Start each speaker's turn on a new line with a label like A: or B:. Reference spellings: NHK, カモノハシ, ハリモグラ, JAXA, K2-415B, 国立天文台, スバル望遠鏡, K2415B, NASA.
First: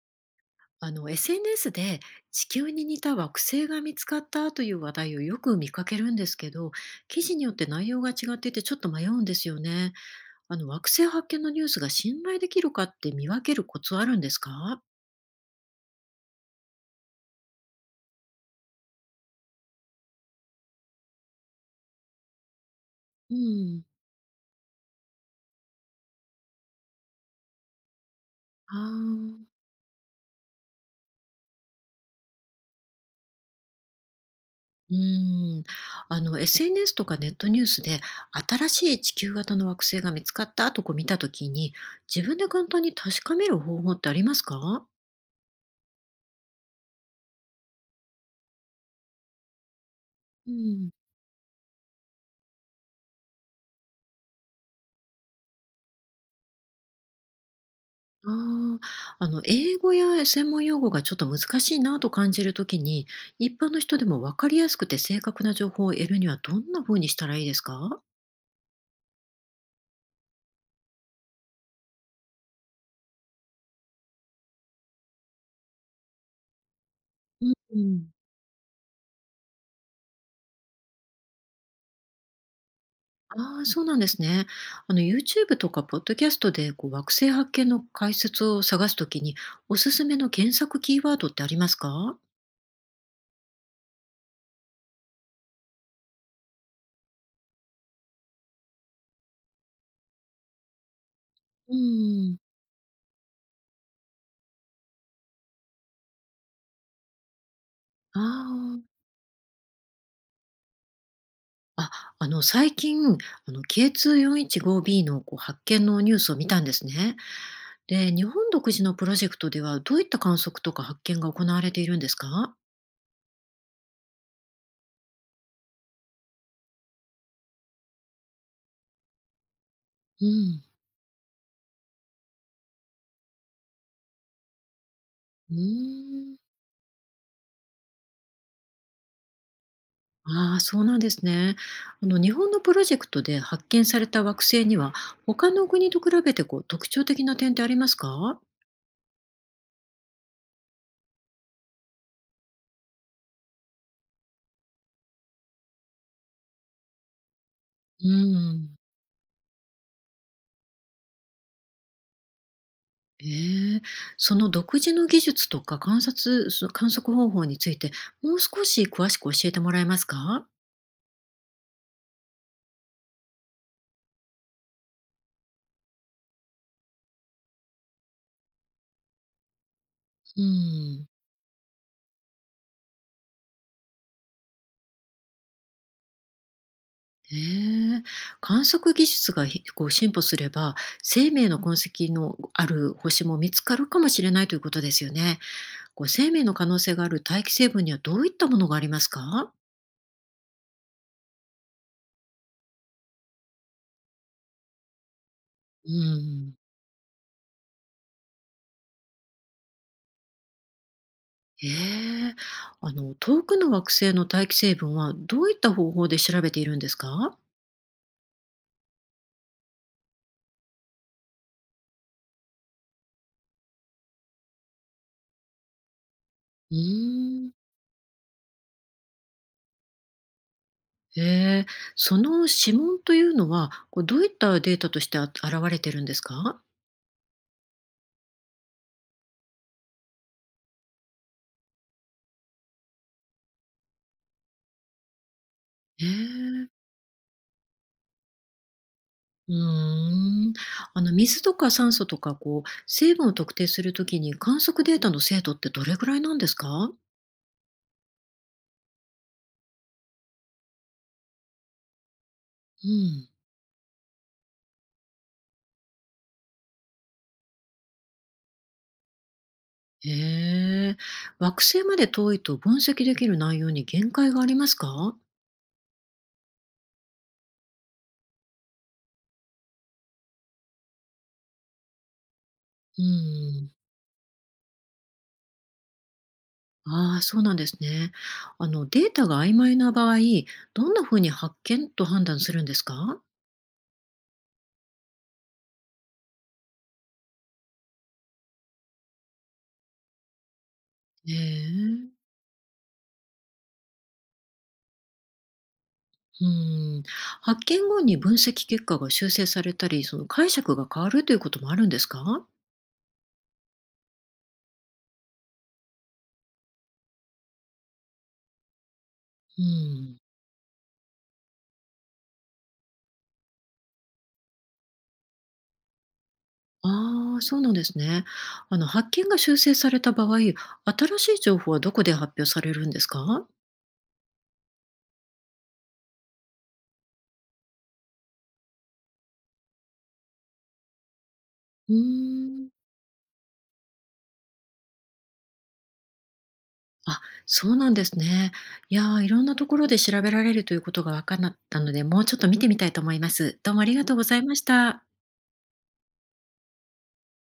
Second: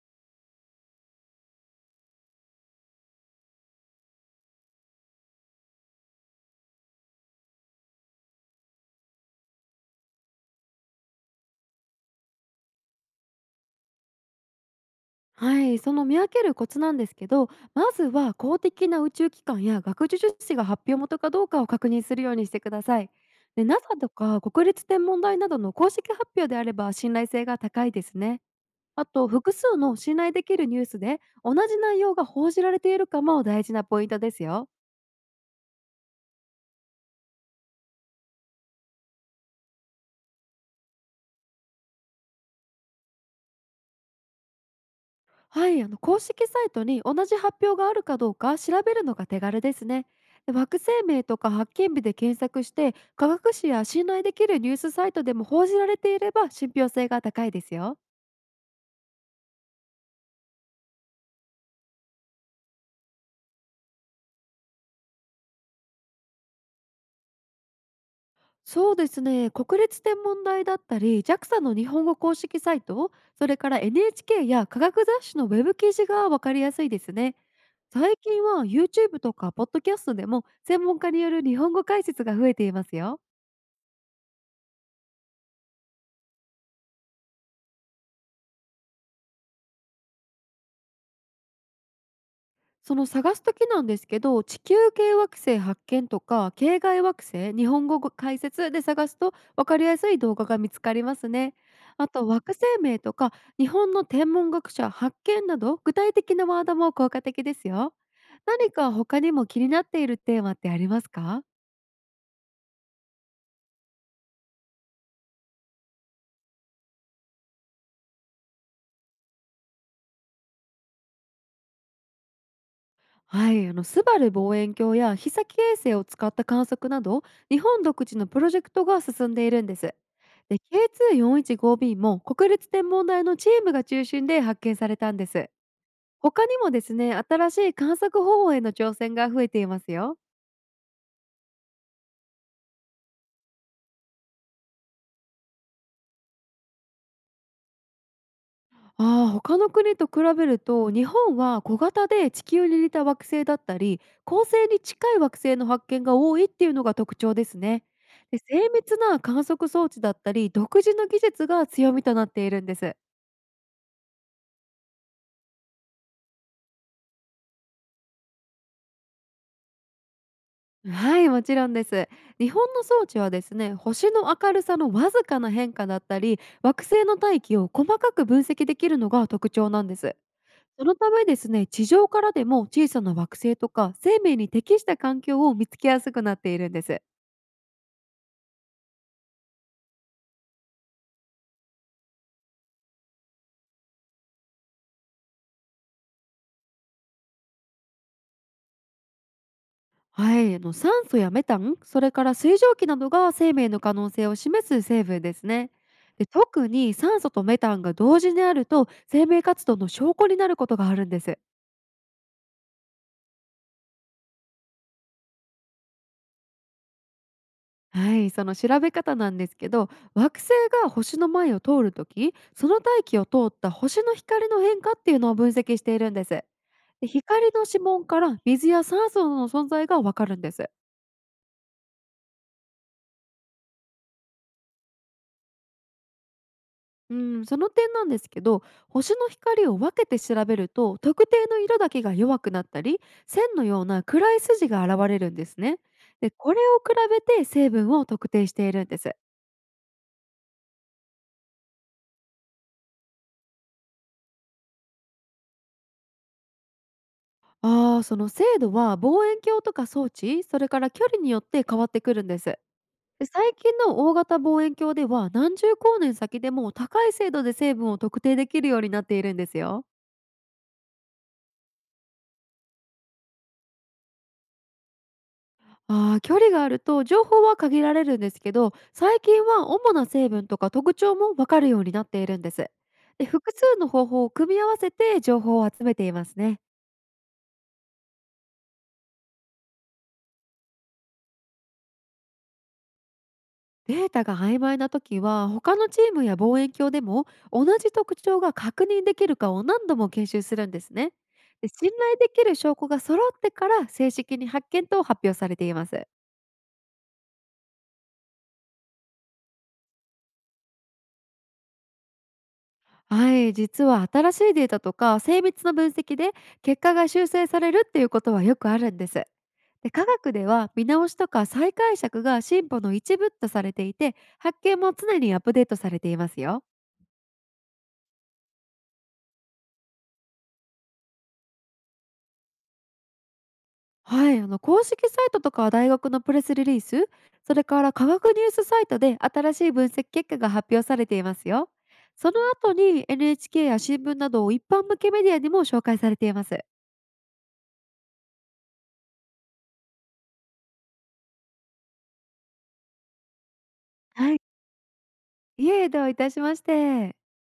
A: SNS で地球に似た惑星が見つかったという話題をよく見かけるんですけど、記事によって内容が違っていてちょっと迷うんですよね。惑星発見のニュースが信頼できるかって見分けるコツあるんですか？
B: はい、その見分けるコツなんですけど、まずは公的な宇宙機関や学術誌が発表元かどうかを確認するようにしてください。
A: う
B: で、
A: ん。
B: NASA とか国立天文台などの公式発表であれば信頼性が高いですね。
A: あ
B: あと、
A: ー
B: 複数の信頼できるニュースで同じ内容が報じられているかも大事なポイントですよ。
A: うん。SNS とかネットニュースで新しい地球型の惑星が見つかったとこう見たときに自分で簡単に確かめる方法ってありますか？
B: はい、公式サイトに同じ発表があるかどうか調べるのが手軽ですね。
A: う
B: で惑星
A: ん。
B: 名とか発見日で検索して科学誌や信頼できるニュースサイトでも報じられていれば信憑性が高いですよ。
A: ああ、英語や専門用語がちょっと難しいなと感じるときに、一般の人でも分かりやすくて正確な情報を得るにはどんな風にしたらいいですか？
B: そうですね、国立天文台だったり JAXA の日本語公式サイト、それから NHK や科学雑誌のウェブ記事が分かりやすいですね。
A: うんうん。
B: 最近は YouTube とかポッドキャストでも専門家による日本語解説が増えていますよ。
A: ああ、そうなんですね。YouTube とかポッドキャストでこう惑星発見の解説を探すときに、おすすめの検索キーワードってありますか？
B: その探す時なんですけど、地球系惑星発見とか系外惑星日本語解説で探すと分かりやすい動画が見つかりますね。
A: う
B: あと
A: ん。
B: 惑星名とか日本の天文学者発見など具体的なワードも効果的ですよ。何
A: ああ
B: か他にも気になっているテーマってありますか？
A: あ、最近、K2-415B のこう発見のニュースを見たんですね。で、日本独自のプロジェクトではどういった観測とか発見が行われているんですか？
B: はい、スバル望遠鏡や飛先衛星を使った観測など日本独自のプロジェクトが進んでいるんです。
A: う
B: で
A: ん。
B: K2415B も国立天文台のチームが中心で発見されたんです。
A: うーん。
B: 他にもですね、新しい観測方法への挑戦が増えていますよ。
A: ああ、そうなんですね。日本のプロジェクトで発見された惑星には、他の国と比べてこう特徴的な点ってありますか？
B: ああ、他の国と比べると日本は小型で地球に似た惑星だったり恒星に近い惑星の発見が多いっていうのが特徴ですね。
A: う
B: で精
A: ん。
B: 密な観測装置だったり独自の技術が強みとなっているんです。
A: ええ、その独自の技術とか観察そ観測方法について、もう少し詳しく教えてもらえますか？
B: はい、もちろんです。日本の装置はですね、星の明るさのわずかな変化だったり惑星の大気を細かく分析できるのが特徴なんです。
A: う
B: その
A: ん。
B: ためですね、地上からでも小さな惑星とか生命に適した環境を見つけやすくなっているんです。
A: へえ。観測技術がこう進歩すれば、生命の痕跡のある星も見つかるかもしれないということですよね。こう生命の可能性がある大気成分にはどういったものがありますか？
B: はい、酸素やメタン、それから水蒸気などが生命の可能性を示す成分ですね。
A: う
B: で
A: ん。
B: 特に酸素とメタンが同時にあると生命活動の証拠になることがあるんです。
A: へえ。遠くの惑星の大気成分はどういった方法で調べているんですか？
B: はい、その調べ方なんですけど、惑星が星の前を通るときその大気を通った星の光の変化っていうのを分析しているんです。で、
A: うー
B: 光
A: ん。
B: の指紋から水や酸素の存在がわかるんです。
A: へえ。その指紋というのは、こうどういったデータとして現れてるんですか？
B: うん、その点なんですけど、星の光を分けて調べると特定の色だけが弱くなったり線のような暗い筋が現れるんですね。
A: へ
B: でこれ
A: え。
B: を比べて成分を特定しているんです。
A: うーん。水とか酸素とか、こう、成分を特定するときに観測データの精度ってどれぐらいなんですか？
B: その精度は望遠鏡とか装置それから距離によって変わってくるんです。
A: う
B: で
A: ん。
B: 最近の大型望遠鏡では何十光年先でも高い精度で成分を特定できるようになっているんですよ。
A: へえ。惑星まで遠いと分析できる内容に限界がありますか？
B: ああ、距離があると情報は限られるんですけど、最近は主な成分とか特徴も分かるようになっているんです。
A: う
B: で複
A: ん。
B: 数の方法を組み合わせて情報を集めていますね。
A: ああ、そうなんですね。データが曖昧な場合、どんなふうに発見と判断するんですか？
B: データが曖昧な時は他のチームや望遠鏡でも同じ特徴が確認できるかを何度も研修するんですね。
A: へ
B: で信頼
A: え。
B: できる証拠が揃ってから正式に発見と発表されています。
A: うん。発見後に分析結果が修正されたり、その解釈が変わるということもあるんですか？
B: はい、実は新しいデータとか精密な分析で結果が修正されるっていうことはよくあるんです。
A: う
B: で科
A: ん。
B: 学では見直しとか再解釈が進歩の一部とされていて発見も常にアップデートされていますよ。
A: ああ、そうなんですね。発見が修正された場合、新しい情報はどこで発表されるんですか？
B: はい、公式サイトとか大学のプレスリリース、それから科学ニュースサイトで新しい分析結果が発表されていますよ。
A: う
B: その
A: ー
B: 後
A: ん。
B: に NHK や新聞など一般向けメディアにも紹介されています。
A: あ、そうなんですね。いやー、いろんなところで調べられるということが分かったので、もうちょっと見てみたいと思います。どうもありがとうご
B: は
A: ざ
B: い。
A: いました。
B: いえ、どういたしまして。